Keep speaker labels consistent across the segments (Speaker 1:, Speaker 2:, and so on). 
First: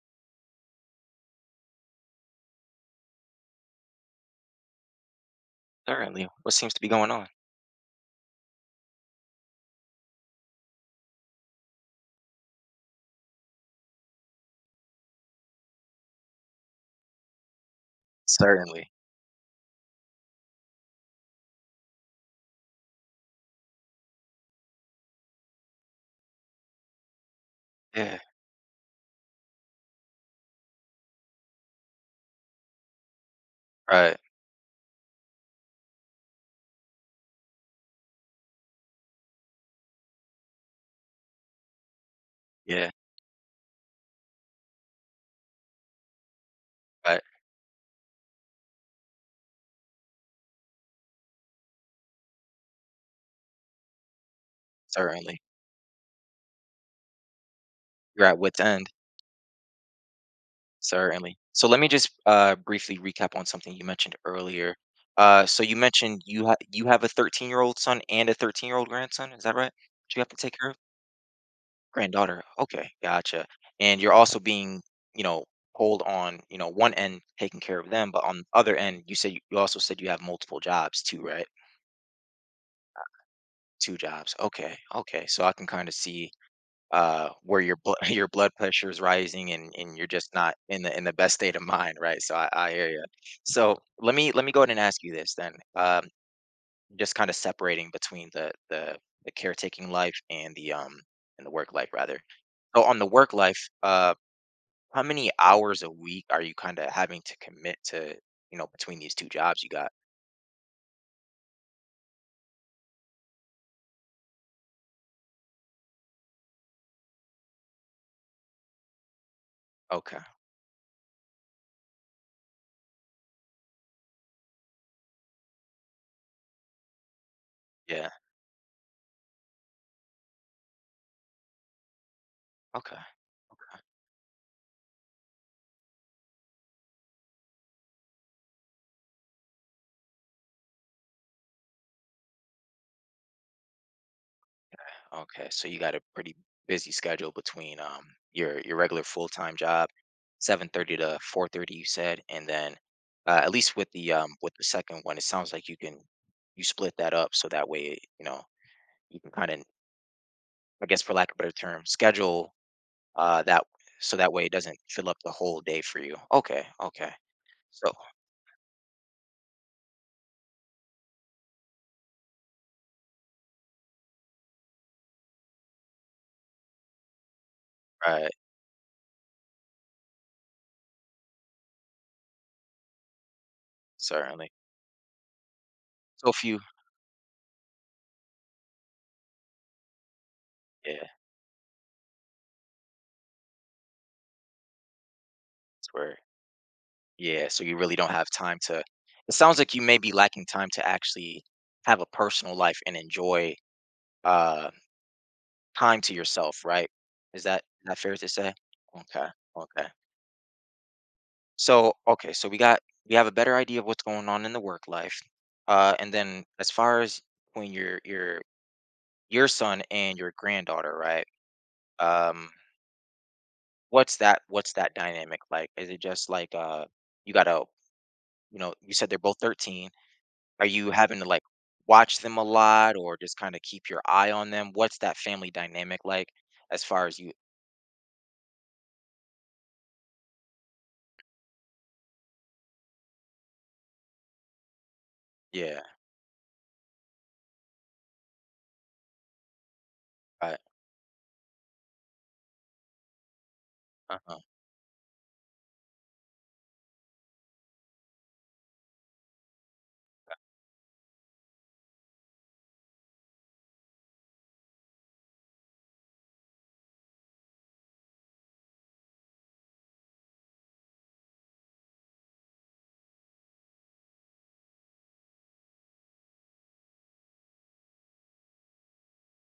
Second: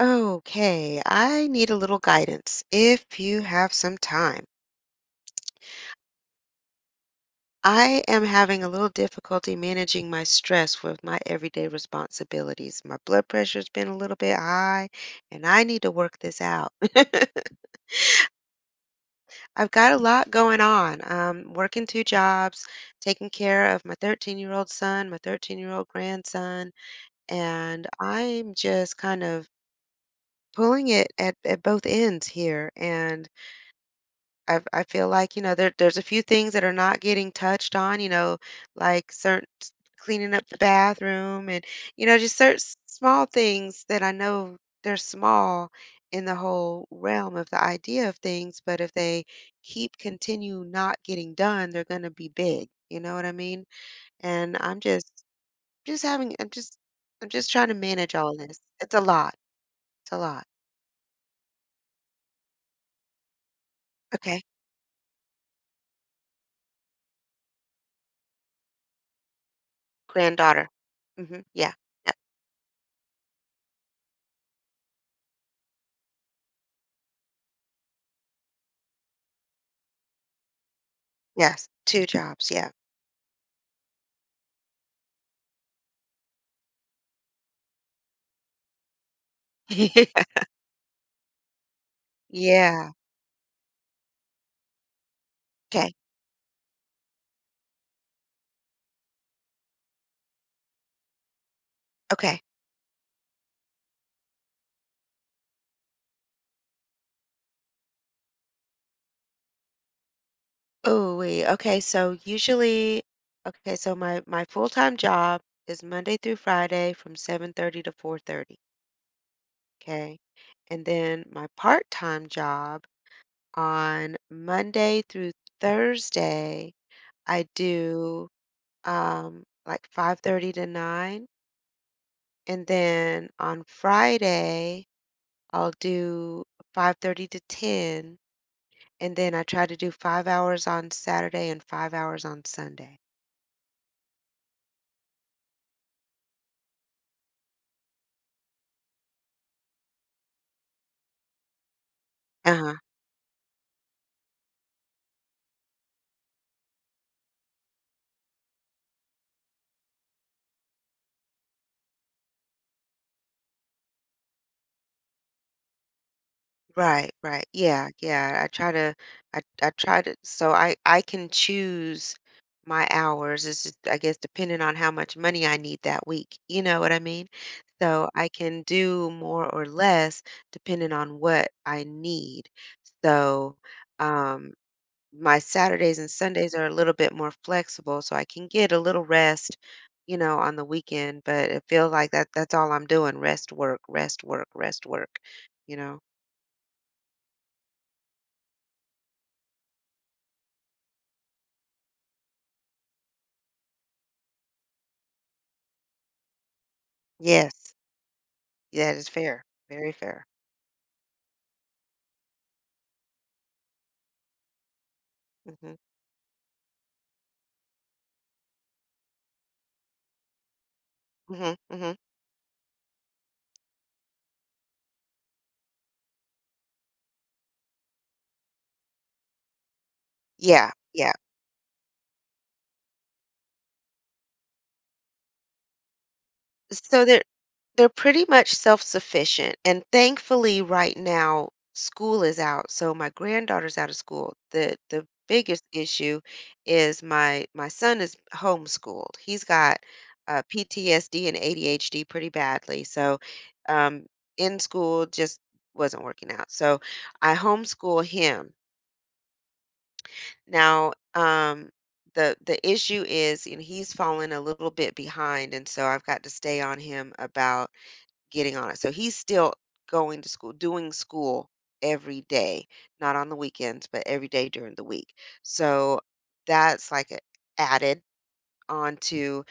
Speaker 1: Okay, I need a little guidance if you have some time.
Speaker 2: Certainly. What seems to be going on?
Speaker 1: I am having a little difficulty managing my stress with my everyday responsibilities. My blood pressure's been a little bit high, and I need to work this out.
Speaker 2: Certainly.
Speaker 1: I've got a lot going on. Working two jobs, taking care of my 13-year-old son, my 13-year-old grandson, and
Speaker 2: Yeah.
Speaker 1: I'm just kind of pulling it at both ends here. And
Speaker 2: Right.
Speaker 1: I feel like, there's a few things that are not getting touched on, like certain cleaning up the bathroom, and, just certain
Speaker 2: Yeah.
Speaker 1: small things that I know they're small in the whole
Speaker 2: Right.
Speaker 1: realm of the idea of things, but if they keep continue not getting done, they're going to be big. You know what I mean? And I'm
Speaker 2: Certainly.
Speaker 1: just having I'm just trying to manage
Speaker 2: You're
Speaker 1: all
Speaker 2: at
Speaker 1: of
Speaker 2: wit's
Speaker 1: this.
Speaker 2: end.
Speaker 1: It's a lot. It's a lot.
Speaker 2: Certainly. So let me just briefly recap on something you mentioned
Speaker 1: Okay.
Speaker 2: earlier. So you mentioned you have a 13-year-old son and a 13-year-old grandson. Is that right? That you have to take
Speaker 1: Granddaughter.
Speaker 2: care of
Speaker 1: Mhm. Yeah. Yep.
Speaker 2: granddaughter. Okay, gotcha. And you're also being you know pulled on one end taking care of them, but on the other end you said you also said you have multiple jobs too, right?
Speaker 1: Yes, two jobs. Yeah.
Speaker 2: Two jobs. Okay. Okay. So I can kind of see where your blood your blood pressure is rising and you're just not in the best state of mind, right? So I hear
Speaker 1: Yeah.
Speaker 2: you. So let me go ahead and ask you this then.
Speaker 1: Okay.
Speaker 2: Just kind of separating between the caretaking life and the work life rather.
Speaker 1: Okay.
Speaker 2: So on the work life, how many hours a week are you kind of having to commit to between these two jobs you got?
Speaker 1: Ooh wee. Okay. So usually, okay. So my full time job is Monday through Friday from 7:30 to 4:30.
Speaker 2: Okay,
Speaker 1: Okay. And then my part time job, on Monday through Thursday, I
Speaker 2: yeah,
Speaker 1: do like 5:30 to nine, and
Speaker 2: okay.
Speaker 1: then on Friday I'll do 5:30 to 10. And then I try to do 5 hours on Saturday and 5 hours on Sunday.
Speaker 2: Okay, so you got a pretty busy schedule between your regular full-time job, 7:30 to 4:30 you said, and
Speaker 1: Uh-huh.
Speaker 2: then at least with the second one, it sounds like you split that up so that way, you know, you can kind of, I guess for lack of a better term, schedule that so that way it doesn't fill up the whole day for you. Okay, okay.
Speaker 1: Right, right. Yeah,
Speaker 2: So,
Speaker 1: yeah. I try to, so I can choose my hours. It's just, I guess, depending on how much money I need that week. You know what I mean? So I
Speaker 2: right,
Speaker 1: can do more or less depending on what I need. So,
Speaker 2: certainly.
Speaker 1: um my Saturdays and
Speaker 2: So if
Speaker 1: Sundays
Speaker 2: you
Speaker 1: are a little bit more flexible, so I can get a little rest, on the
Speaker 2: yeah,
Speaker 1: weekend, but it feels like that's all I'm doing: rest, work, rest, work, rest, work, you
Speaker 2: that's
Speaker 1: know?
Speaker 2: where Yeah, so you really don't have time to It sounds like you may be lacking time to actually have a personal life and enjoy, uh, time to yourself, right? Is that
Speaker 1: Yes.
Speaker 2: is that fair to say?
Speaker 1: Yeah, that is
Speaker 2: Okay,
Speaker 1: fair.
Speaker 2: okay.
Speaker 1: Very fair.
Speaker 2: So we have a better idea of what's going on in the work life.
Speaker 1: Mhm.
Speaker 2: And then as far as when your son and your granddaughter, right?
Speaker 1: Mhm. Mhm.
Speaker 2: Um, what's that Are
Speaker 1: Yeah.
Speaker 2: you
Speaker 1: Yeah.
Speaker 2: having to, like, watch them a lot or just kinda keep your eye on them? What's that family dynamic like as
Speaker 1: So
Speaker 2: far as
Speaker 1: they're
Speaker 2: you
Speaker 1: they're pretty much self-sufficient, and thankfully right now school is out, so my granddaughter's out of school. The biggest
Speaker 2: Yeah,
Speaker 1: issue is my son is homeschooled. He's got
Speaker 2: right,
Speaker 1: PTSD and ADHD pretty badly, so um,
Speaker 2: uh-huh,
Speaker 1: in school just wasn't working out. So I homeschool him. Now, the issue is, and he's fallen a little bit behind, and so I've got to stay on him about getting on it. So he's still going to school, doing school every day, not on the weekends, but every day during the week. So that's like added onto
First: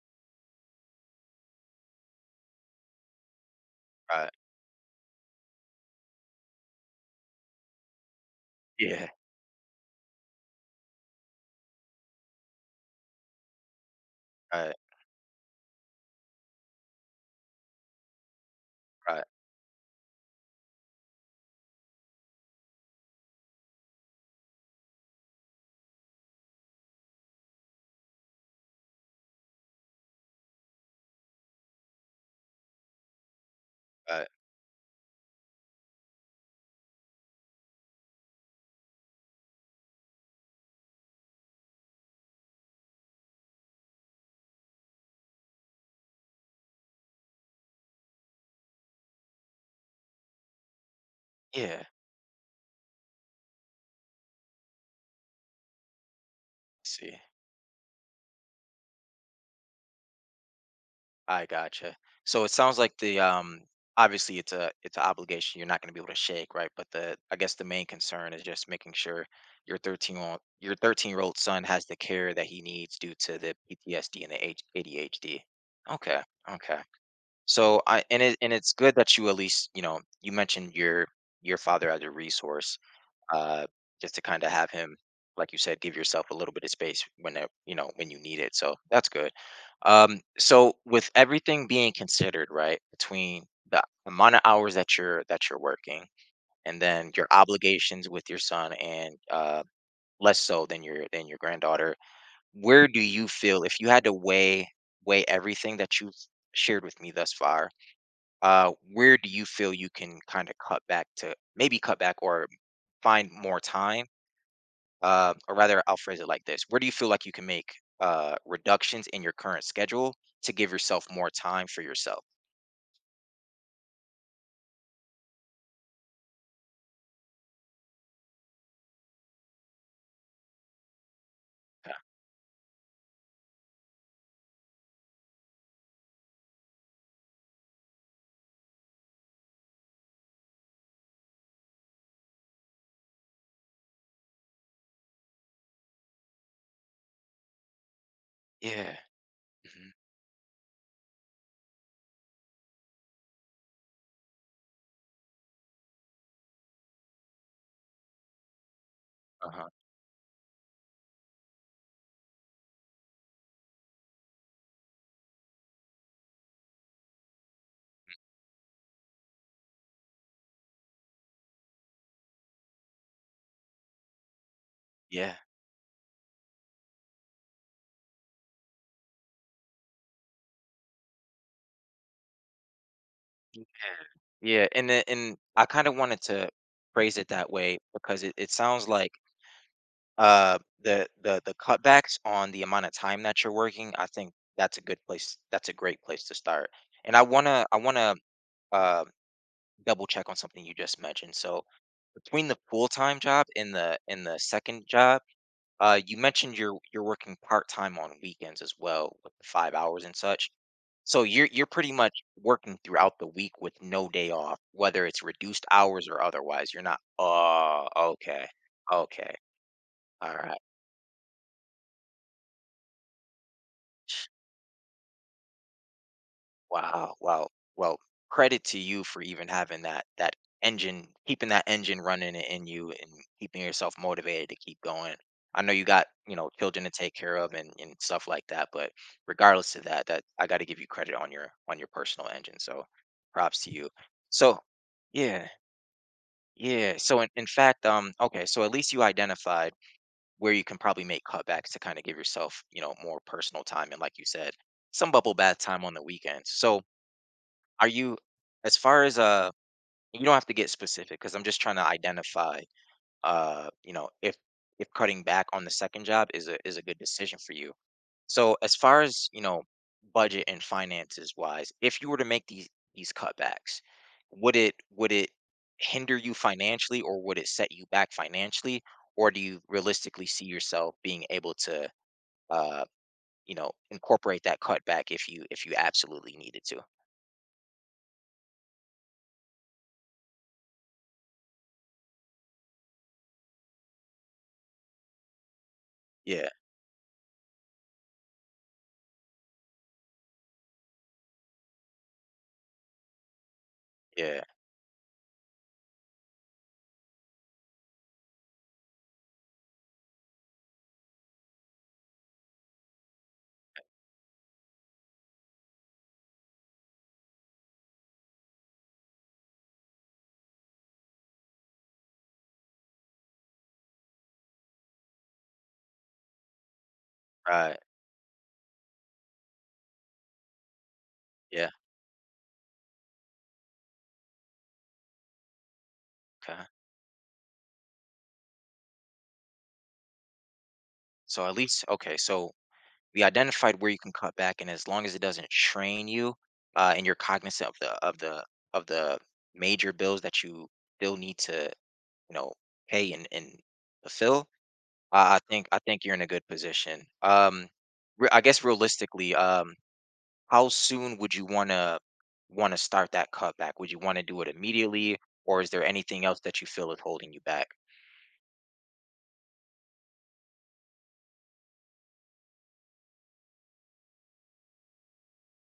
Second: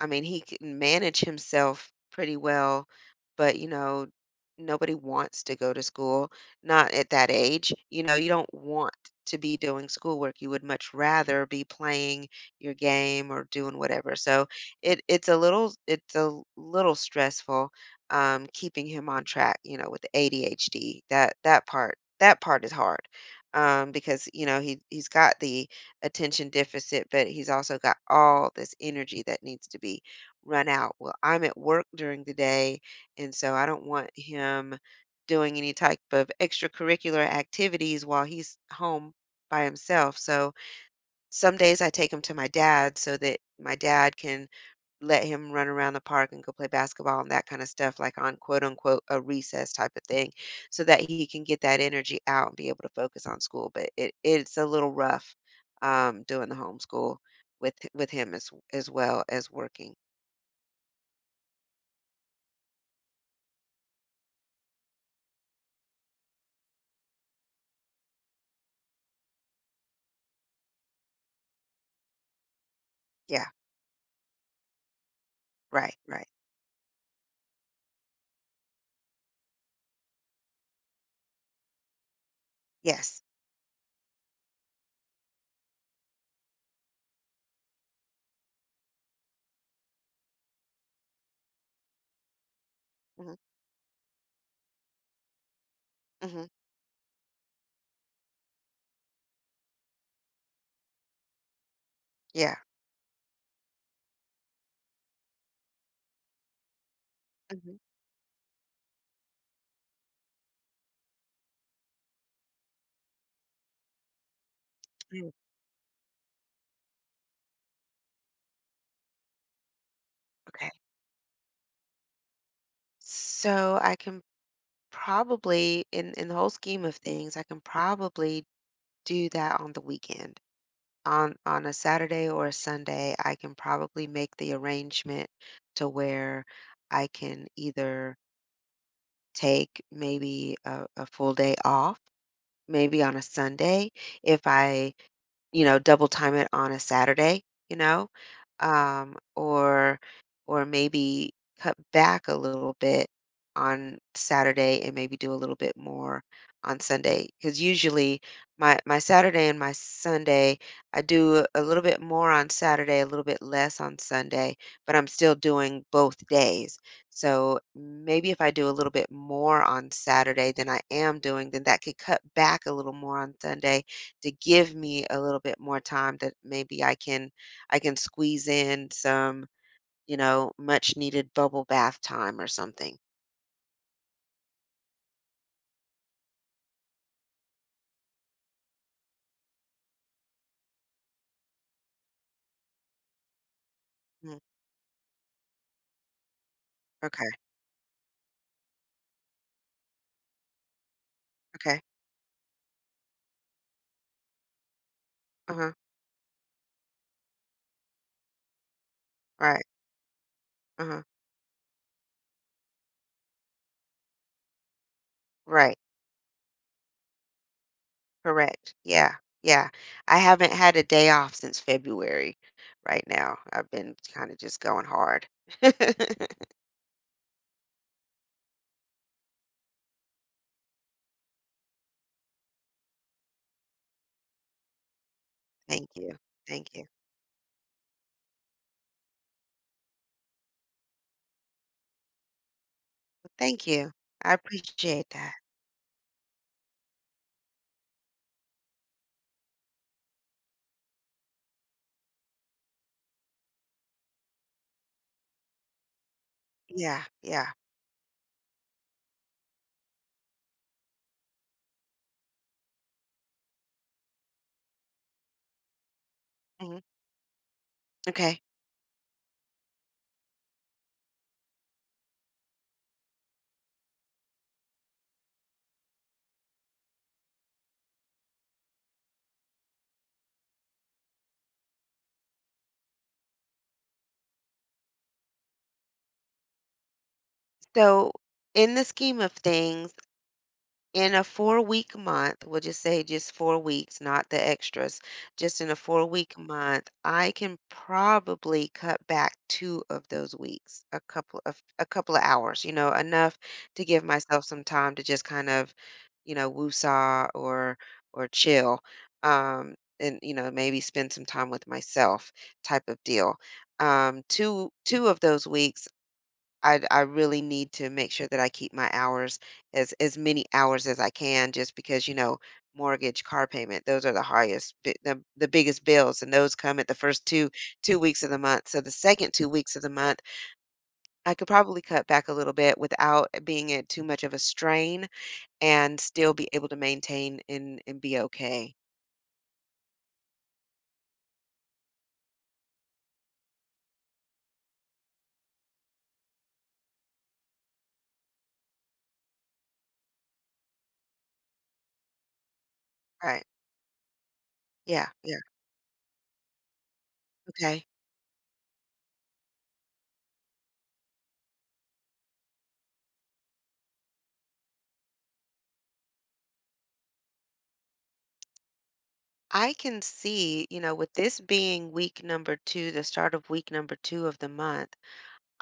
Speaker 1: I mean, he can manage himself pretty well, but,
Speaker 2: right,
Speaker 1: nobody wants to go to school, not at that age. You don't want
Speaker 2: yeah,
Speaker 1: to be doing schoolwork. You would much rather be playing your game or doing whatever. So
Speaker 2: right,
Speaker 1: it's a little stressful, keeping him
Speaker 2: right,
Speaker 1: on track. With the ADHD, that part is hard, because he's got the attention deficit, but he's also got all this energy that needs to be run out. Well, I'm at work during the day, and so I don't want
Speaker 2: right,
Speaker 1: him doing any type of extracurricular activities while he's home by himself. So some days I take him to my dad so that my dad can let him run around the park and go play basketball and that kind of stuff, like on quote unquote a recess type of thing, so that he can get that
Speaker 2: yeah.
Speaker 1: energy out and be able to focus on school. But it's a little rough, doing the
Speaker 2: See,
Speaker 1: homeschool with him as well as working.
Speaker 2: I gotcha. So it sounds like obviously, it's an obligation you're not gonna be able to shake, right? But the I guess the main concern is just making sure your 13-year-old son has the care that he needs due to
Speaker 1: Yeah,
Speaker 2: the PTSD and the H ADHD.
Speaker 1: right,
Speaker 2: Okay,
Speaker 1: right.
Speaker 2: okay. So I and it and it's good that you at least, you mentioned your father as a resource,
Speaker 1: Yes.
Speaker 2: uh, just to kind of have him, like you said, give yourself a little bit of space when you need it. So that's good. So with everything being considered, right,
Speaker 1: Hmm.
Speaker 2: between the amount of hours that you're working
Speaker 1: Hmm.
Speaker 2: and then your obligations with your son and less so than your granddaughter,
Speaker 1: Yeah.
Speaker 2: where do you feel if you had to weigh everything that you've shared with me thus far?
Speaker 1: Hmm.
Speaker 2: Where do you feel you can kind of cut back to maybe cut back or find more time? Or rather, I'll phrase it like this: Where do you feel like you can make reductions in your current schedule to give
Speaker 1: Okay.
Speaker 2: yourself more time for yourself?
Speaker 1: So I can probably in the whole scheme of things, I can probably do that on the weekend. On a
Speaker 2: Yeah.
Speaker 1: Saturday or a Sunday, I can probably make the arrangement to where I can either take maybe a full day off, maybe on a Sunday if I, double time it on a Saturday, you know,
Speaker 2: Yeah. Mhm.
Speaker 1: or maybe cut back a little bit on Saturday and maybe do a little bit more on Sunday. Because usually my Saturday and
Speaker 2: Uh-huh.
Speaker 1: my Sunday, I do a little bit more on Saturday, a little bit less on Sunday, but I'm still doing both days. So maybe if I do a little bit more on Saturday than I am doing, then that could cut back a little more on Sunday to give me a
Speaker 2: Yeah.
Speaker 1: little bit more time that maybe I can squeeze in some much needed bubble bath time or something.
Speaker 2: Yeah. And I kind of wanted to phrase it that way because it sounds like the cutbacks on the amount of time that you're working, I think
Speaker 1: Mm.
Speaker 2: that's a good place. That's a great place to start. And
Speaker 1: Okay.
Speaker 2: I wanna um double check on something you just mentioned. So
Speaker 1: Okay.
Speaker 2: between the full time job and the second job,
Speaker 1: Uh-huh.
Speaker 2: you mentioned you're working part time on weekends as well with the
Speaker 1: Right.
Speaker 2: 5 hours and such.
Speaker 1: Uh-huh.
Speaker 2: So you're pretty much working throughout the week with no day off, whether it's reduced
Speaker 1: Right.
Speaker 2: hours or otherwise. You're not. Oh, okay,
Speaker 1: Correct. Yeah.
Speaker 2: okay,
Speaker 1: Yeah. I
Speaker 2: all
Speaker 1: haven't
Speaker 2: right.
Speaker 1: had a day off since February right now. I've been kind of just going hard.
Speaker 2: Wow, wow. Well, credit to you for even having that engine, keeping that engine running in you and keeping yourself motivated to keep going. I know you
Speaker 1: Thank
Speaker 2: got,
Speaker 1: you. Thank
Speaker 2: children
Speaker 1: you.
Speaker 2: to take care of and stuff like that, but regardless of that I got to give you credit on your personal engine. So, props
Speaker 1: Thank
Speaker 2: to you.
Speaker 1: you. I
Speaker 2: So,
Speaker 1: appreciate that.
Speaker 2: yeah, yeah. So in fact, so at least you identified where you can probably make cutbacks to kind of give yourself, more personal time and like you said, some bubble bath time on the weekends. So,
Speaker 1: Yeah. Yeah.
Speaker 2: are you as far as, you don't have to get specific because 'cause I'm just trying to identify, if cutting back on the second job is
Speaker 1: Mhm.
Speaker 2: a good decision for you.
Speaker 1: Okay.
Speaker 2: So as far as, budget and finances wise, if you were to make these cutbacks, would it hinder you financially or would it set you back financially? Or do you realistically see yourself being able to, uh, incorporate that cutback if you absolutely needed to?
Speaker 1: So in the scheme of things, in a 4-week month, we'll just say just 4 weeks, not the extras, just in a 4-week
Speaker 2: Yeah,
Speaker 1: month, I can probably cut back two of those weeks, a couple of hours, enough to give
Speaker 2: yeah,
Speaker 1: myself some time to just kind of, woosah or chill. And maybe spend some time with myself type of deal. Two of those weeks I really need to make sure that I keep my hours, as many hours as I can, just because, mortgage, car payment, those are the highest the biggest bills, and those come at the first two
Speaker 2: right,
Speaker 1: two weeks of the month. So the second 2 weeks of the month, I could
Speaker 2: yeah.
Speaker 1: probably cut back a little bit without it being at too much of a strain and still be
Speaker 2: Okay.
Speaker 1: able to maintain and be okay.
Speaker 2: So we identified where you can cut back and as long as it doesn't strain you, and you're cognizant of the of the major bills that you still need to, you know, pay and,
Speaker 1: Right.
Speaker 2: and fulfill,
Speaker 1: Yeah, yeah.
Speaker 2: I think you're in a good position.
Speaker 1: Okay.
Speaker 2: I guess realistically, how soon would you wanna start that cutback? Would you wanna do it immediately or is there anything else that you feel is holding you back?
Speaker 1: I can see, with this being week number two, the start of week number two of the month.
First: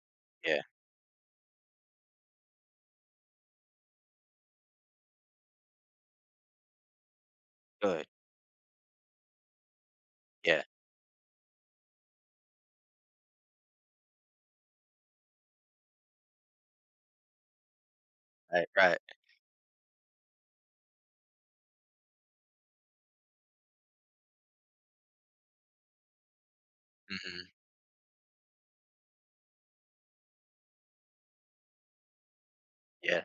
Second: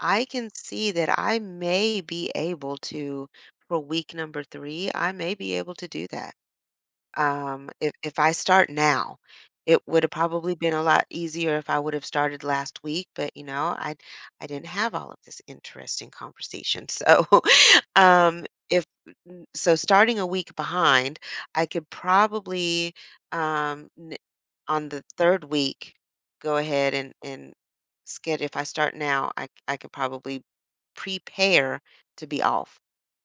Speaker 1: I can
Speaker 2: Yeah.
Speaker 1: see that I may be able to for week number three, I may be able to do that. If
Speaker 2: Good.
Speaker 1: if I start now, it would have probably
Speaker 2: Yeah.
Speaker 1: been a lot easier if I would have started last week, but I didn't have all of this interesting conversation. So,
Speaker 2: Right,
Speaker 1: if
Speaker 2: right.
Speaker 1: so starting a week behind, I could probably, um on the third week, go ahead and
Speaker 2: Hmm.
Speaker 1: and schedule. If I start now, I could probably prepare to be off.
Speaker 2: Yeah.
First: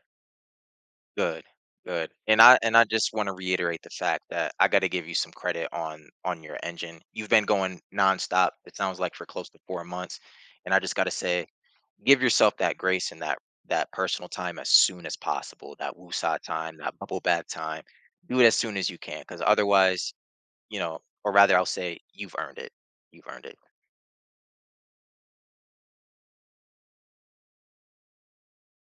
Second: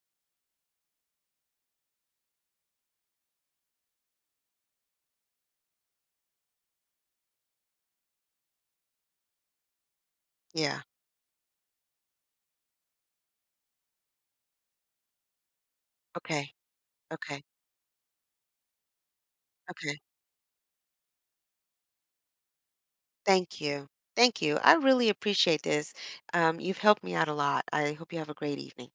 Speaker 2: Good, good. And I just wanna reiterate the fact that I gotta give you some credit on your engine. You've been going nonstop, it sounds like for close to 4 months, and I
Speaker 1: Yeah.
Speaker 2: just gotta say, give yourself that grace and that personal time as soon as possible, that woosah
Speaker 1: Okay.
Speaker 2: time, that bubble
Speaker 1: Okay.
Speaker 2: bath time. Do it as soon as you can, because
Speaker 1: Okay.
Speaker 2: otherwise, or rather I'll say you've earned it. You've earned it.
Speaker 1: Thank you. Thank you. I really appreciate this. You've helped me out a lot. I hope you have a great evening.